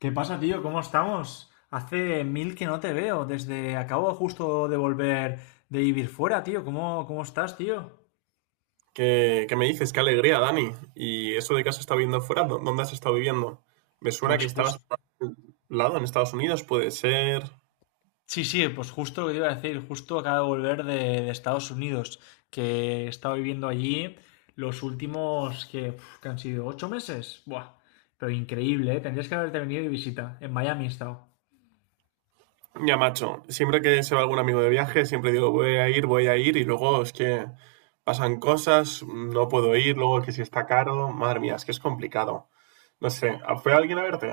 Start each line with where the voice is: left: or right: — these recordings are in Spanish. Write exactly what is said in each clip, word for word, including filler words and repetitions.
left: ¿Qué pasa, tío? ¿Cómo estamos? Hace mil que no te veo. Desde acabo justo de volver de vivir fuera, tío. ¿Cómo, cómo estás, tío?
right: ¿Qué, qué me dices? Qué alegría, Dani. ¿Y eso de que has estado viviendo fuera? ¿Dó- ¿Dónde has estado viviendo? Me suena que
left: Pues
right: estabas
left: justo,
right: por algún lado, en Estados Unidos, puede ser.
left: sí, sí, pues justo lo que te iba a decir. Justo acabo de volver de, de Estados Unidos, que he estado viviendo allí los últimos que, uf, que han sido ocho meses. Buah, pero increíble, ¿eh? Tendrías que haberte venido de visita. En Miami he estado.
right: Ya, macho, siempre que se va algún amigo de viaje, siempre digo, voy a ir, voy a ir, y luego es que pasan cosas, no puedo ir, luego que si está caro, madre mía, es que es complicado. No sé, ¿a- ¿fue alguien a verte?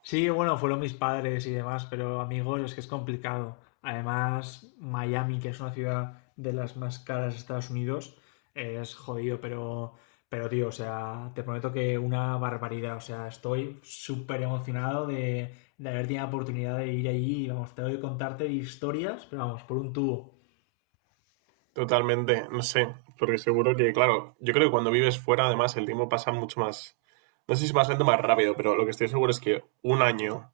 left: Sí, bueno, fueron mis padres y demás, pero amigos, es que es complicado. Además, Miami, que es una ciudad de las más caras de Estados Unidos, es jodido, pero, pero tío, o sea, te prometo que una barbaridad. O sea, estoy súper emocionado de, de haber tenido la oportunidad de ir allí. y, Vamos, tengo que contarte historias, pero vamos, por un tubo.
right: Totalmente, no sé, porque seguro que, claro, yo creo que cuando vives fuera, además, el tiempo pasa mucho más, no sé si más lento o más rápido, pero lo que estoy seguro es que un año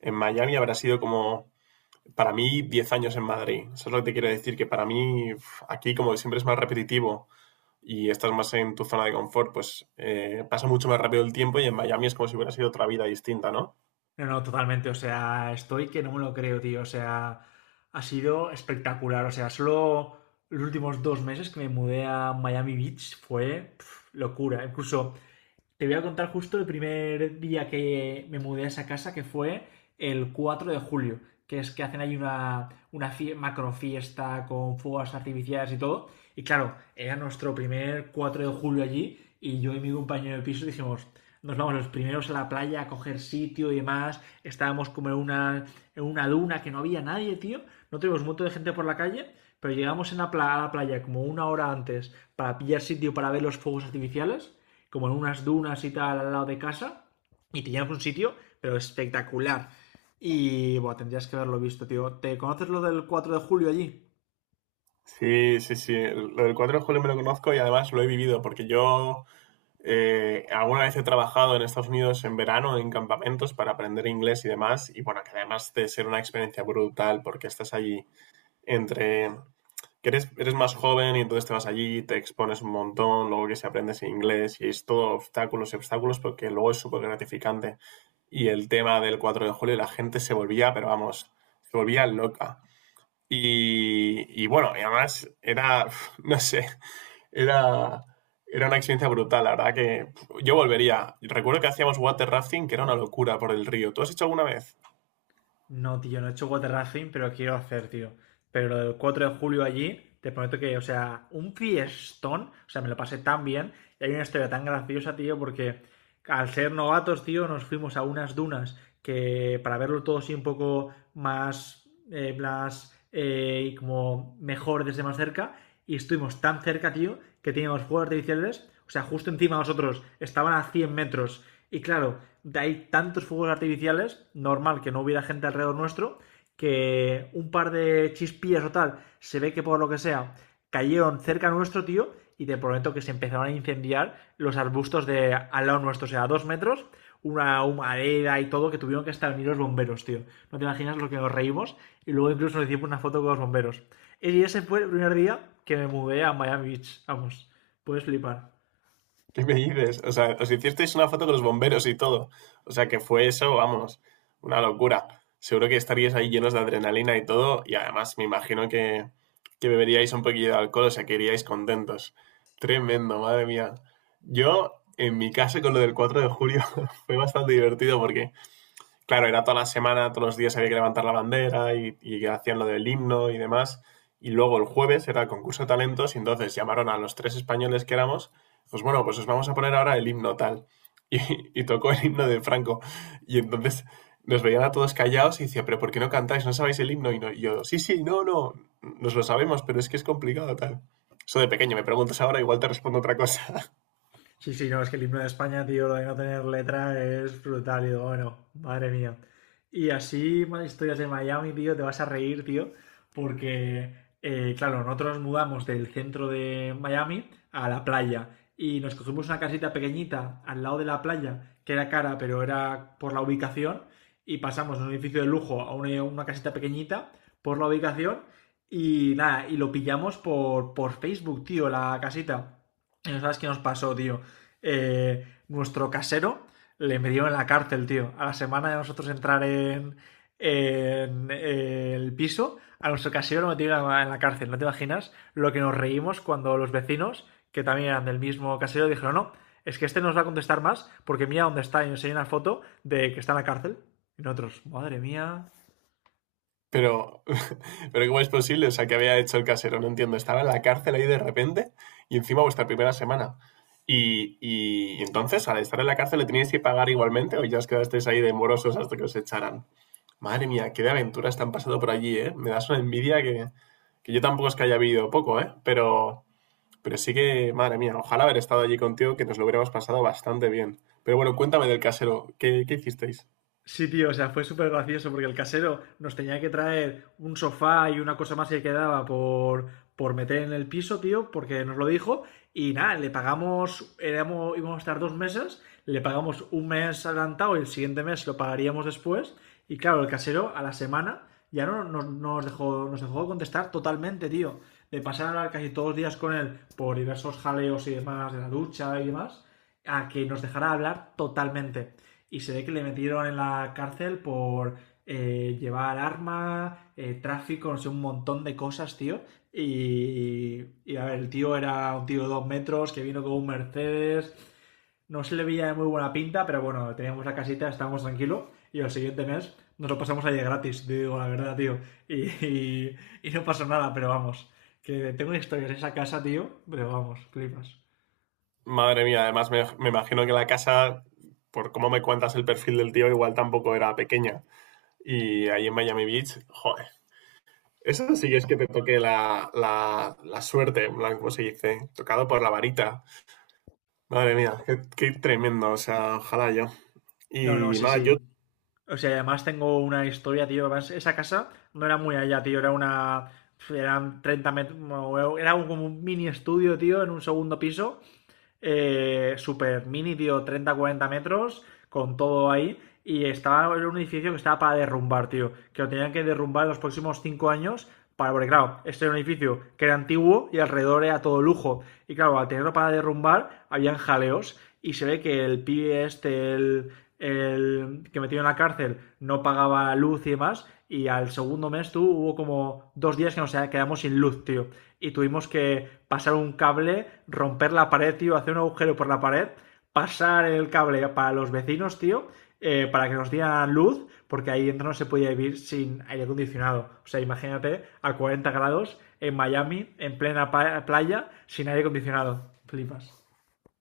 right: en Miami habrá sido como para mí diez años en Madrid. Eso es lo que te quiero decir, que para mí aquí como siempre es más repetitivo y estás más en tu zona de confort, pues eh, pasa mucho más rápido el tiempo y en Miami es como si hubiera sido otra vida distinta, ¿no?
left: No, no, totalmente. O sea, estoy que no me lo creo, tío. O sea, ha sido espectacular. O sea, solo los últimos dos meses que me mudé a Miami Beach fue pf, locura. Incluso te voy a contar justo el primer día que me mudé a esa casa, que fue el cuatro de julio, que es que hacen ahí una, una fie- macro fiesta con fuegos artificiales y todo. Y claro, era nuestro primer cuatro de julio allí y yo y mi compañero de piso dijimos, nos vamos los primeros a la playa a coger sitio y demás. Estábamos como en una, en una duna que no había nadie, tío. No tuvimos un montón de gente por la calle, pero llegamos en la pla- a la playa como una hora antes para pillar sitio para ver los fuegos artificiales como en unas dunas y tal al lado de casa. Y teníamos un sitio, pero espectacular. Y bueno, tendrías que haberlo visto, tío. ¿Te conoces lo del cuatro de julio allí?
right: Sí, sí, sí. Lo del cuatro de julio de julio me lo conozco y además lo he vivido porque yo eh, alguna vez he trabajado en Estados Unidos en verano en campamentos para aprender inglés y demás. Y bueno, que además de ser una experiencia brutal porque estás allí entre que eres, eres más joven y entonces te vas allí, te expones un montón, luego que si aprendes inglés y es todo obstáculos y obstáculos porque luego es súper gratificante. Y el tema del cuatro de julio, la gente se volvía, pero vamos, se volvía loca. Y, y bueno, y además era, no sé, era, era una experiencia brutal, la verdad que yo volvería. Recuerdo que hacíamos water rafting, que era una locura por el río. ¿Tú has hecho alguna vez?
left: No, tío, no he hecho water rafting, pero quiero hacer, tío. Pero lo del cuatro de julio allí, te prometo que, o sea, un fiestón, o sea, me lo pasé tan bien. Y hay una historia tan graciosa, tío, porque al ser novatos, tío, nos fuimos a unas dunas que para verlo todo así un poco más, eh, más, eh, y como mejor desde más cerca. Y estuvimos tan cerca, tío, que teníamos fuegos artificiales, o sea, justo encima de nosotros, estaban a cien metros. Y claro, de ahí tantos fuegos artificiales, normal que no hubiera gente alrededor nuestro, que un par de chispillas o tal, se ve que por lo que sea, cayeron cerca nuestro, tío, y te prometo que se empezaron a incendiar los arbustos de al lado nuestro, o sea, a dos metros, una humareda y todo, que tuvieron que estar unidos los bomberos, tío. No te imaginas lo que nos reímos, y luego incluso nos hicimos una foto con los bomberos. Y ese fue el primer día que me mudé a Miami Beach, vamos, puedes flipar.
right: ¿Qué me dices? O sea, os hicisteis una foto con los bomberos y todo. O sea, que fue eso, vamos, una locura. Seguro que estaríais ahí llenos de adrenalina y todo. Y además, me, imagino que, que beberíais un poquillo de alcohol, o sea, que iríais contentos. Tremendo, madre mía. Yo, en mi caso, con lo del cuatro de julio, fue bastante divertido porque claro, era toda la semana, todos los días había que levantar la bandera y, y hacían lo del himno y demás. Y luego el jueves era el concurso de talentos y entonces llamaron a los tres españoles que éramos, pues bueno, pues os vamos a poner ahora el himno tal. Y, y tocó el himno de Franco. Y entonces nos veían a todos callados y decía, pero ¿por qué no cantáis? ¿No sabéis el himno? Y, no- y yo, sí, sí, no, no, nos lo sabemos, pero es que es complicado tal. Eso de pequeño, me preguntas ahora, igual te respondo otra cosa.
left: Sí, sí, no, es que el himno de España, tío, lo de no tener letra es brutal. Y digo, bueno, madre mía. Y así, más historias de Miami, tío, te vas a reír, tío, porque, eh, claro, nosotros nos mudamos del centro de Miami a la playa y nos cogimos una casita pequeñita al lado de la playa, que era cara, pero era por la ubicación, y pasamos de un edificio de lujo a una, una casita pequeñita por la ubicación y nada, y lo pillamos por, por Facebook, tío, la casita. Y no sabes qué nos pasó, tío, eh, nuestro casero le metió en la cárcel, tío. A la semana de nosotros entrar en, en, eh, el piso, a nuestro casero lo metieron en la cárcel. ¿No te imaginas lo que nos reímos cuando los vecinos, que también eran del mismo casero, dijeron, no, es que este nos va a contestar más porque mira dónde está y enseña una foto de que está en la cárcel. Y nosotros, madre mía.
right: Pero, pero ¿cómo es posible? O sea, ¿qué había hecho el casero? No entiendo. Estaba en la cárcel ahí de repente y encima vuestra primera semana. Y, y entonces, al estar en la cárcel, ¿le teníais que pagar igualmente o ya os quedasteis ahí de morosos hasta que os echaran? Madre mía, qué de aventuras te han pasado por allí, ¿eh? Me das una envidia que, que yo tampoco es que haya vivido poco, ¿eh? Pero, pero sí que, madre mía, ojalá haber estado allí contigo, que nos lo hubiéramos pasado bastante bien. Pero bueno, cuéntame del casero, ¿qué, qué hicisteis?
left: Sí, tío, o sea, fue súper gracioso porque el casero nos tenía que traer un sofá y una cosa más que quedaba por, por meter en el piso, tío, porque nos lo dijo. Y nada, le pagamos, éramos, íbamos a estar dos meses, le pagamos un mes adelantado y el siguiente mes lo pagaríamos después. Y claro, el casero a la semana ya no nos, nos dejó, nos dejó de contestar totalmente, tío. De pasar a hablar casi todos los días con él por diversos jaleos y demás de la ducha y demás, a que nos dejara hablar totalmente. Y se ve que le metieron en la cárcel por eh, llevar armas, eh, tráfico, no sé, un montón de cosas, tío. Y, y, a ver, el tío era un tío de dos metros que vino con un Mercedes. No se le veía de muy buena pinta, pero bueno, teníamos la casita, estábamos tranquilos. Y el siguiente mes nos lo pasamos allí gratis, te digo la verdad, tío. Y, y, y no pasó nada, pero vamos. Que tengo historias de esa casa, tío, pero vamos, flipas.
right: Madre mía, además me, me imagino que la casa, por cómo me cuentas el perfil del tío, igual tampoco era pequeña. Y ahí en Miami Beach, joder. Eso sí es que te toque la, la, la suerte, en plan, ¿cómo se dice? Tocado por la varita. Madre mía, qué, qué tremendo, o sea, ojalá yo.
left: No, no,
right: Y
left: sí,
right: nada, yo,
left: sí. O sea, y además tengo una historia, tío. Además, esa casa no era muy allá, tío. Era una. Eran treinta metros. No, era un- como un mini estudio, tío, en un segundo piso. Eh, super mini, tío, treinta cuarenta metros. Con todo ahí. Y estaba Era un edificio que estaba para derrumbar, tío. Que lo tenían que derrumbar en los próximos cinco años. Para, porque claro, este era un edificio que era antiguo y alrededor era todo lujo. Y claro, al tenerlo para derrumbar, habían jaleos y se ve que el pibe este, el, el que metió en la cárcel, no pagaba luz y demás. Y al segundo mes, tú, hubo como dos días que nos quedamos sin luz, tío. Y tuvimos que pasar un cable, romper la pared, tío, hacer un agujero por la pared, pasar el cable para los vecinos, tío, eh, para que nos dieran luz, porque ahí dentro no se podía vivir sin aire acondicionado. O sea, imagínate a cuarenta grados en Miami, en plena playa, sin aire acondicionado. Flipas.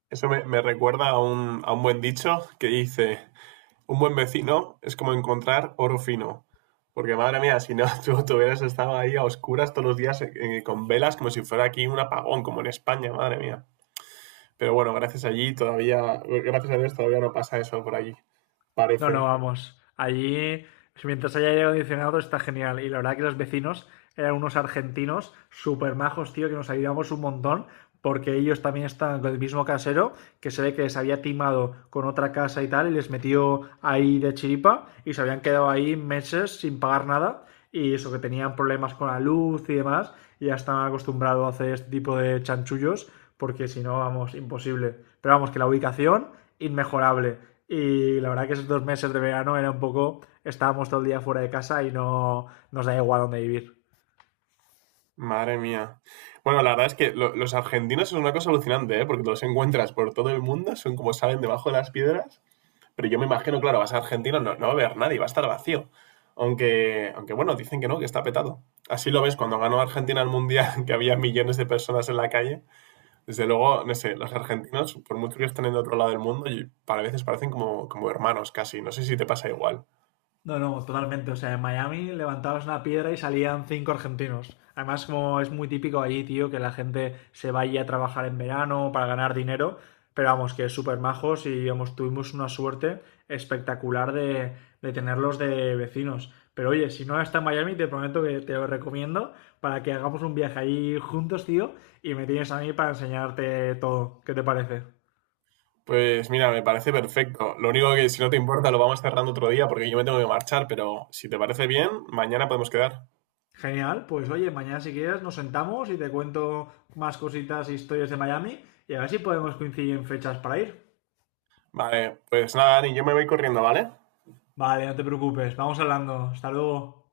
right: eso me, me recuerda a un, a un buen dicho que dice, un buen vecino es como encontrar oro fino. Porque madre mía, si no, tú, tú hubieras estado ahí a oscuras todos los días eh, eh, con velas como si fuera aquí un apagón, como en España, madre mía. Pero bueno, gracias allí todavía, gracias a Dios todavía no pasa eso por allí,
left: No, no,
right: parece.
left: vamos. Allí, mientras haya aire acondicionado, está genial. Y la verdad que los vecinos eran unos argentinos súper majos, tío, que nos ayudamos un montón, porque ellos también están con el mismo casero, que se ve que les había timado con otra casa y tal, y les metió ahí de chiripa, y se habían quedado ahí meses sin pagar nada, y eso que tenían problemas con la luz y demás, y ya estaban acostumbrados a hacer este tipo de chanchullos, porque si no, vamos, imposible. Pero vamos, que la ubicación, inmejorable. Y la verdad que esos dos meses de verano era un poco, estábamos todo el día fuera de casa y no nos da igual dónde vivir.
right: Madre mía. Bueno, la verdad es que lo- los argentinos es una cosa alucinante, ¿eh? Porque los encuentras por todo el mundo, son como salen debajo de las piedras. Pero yo me imagino, claro, vas a Argentina, no, no va a haber nadie, va a estar vacío. Aunque, aunque bueno, dicen que no, que está petado. Así lo ves cuando ganó Argentina el Mundial, que había millones de personas en la calle. Desde luego, no sé, los argentinos, por mucho que estén en otro lado del mundo, y para veces parecen como, como hermanos casi. No sé si te pasa igual.
left: No, no, totalmente. O sea, en Miami levantabas una piedra y salían cinco argentinos. Además, como es muy típico allí, tío, que la gente se vaya a trabajar en verano para ganar dinero. Pero vamos, que súper majos y vamos, tuvimos una suerte espectacular de, de tenerlos de vecinos. Pero oye, si no está en Miami, te prometo que te lo recomiendo para que hagamos un viaje allí juntos, tío, y me tienes a mí para enseñarte todo. ¿Qué te parece?
right: Pues mira, me parece perfecto. Lo único que si no te importa lo vamos cerrando otro día porque yo me tengo que marchar, pero si te parece bien, mañana podemos quedar.
left: Genial, pues oye, mañana si quieres nos sentamos y te cuento más cositas e historias de Miami y a ver si podemos coincidir en fechas para ir.
right: Vale, pues nada, Dani, yo me voy corriendo, ¿vale?
left: Vale, no te preocupes, vamos hablando. Hasta luego.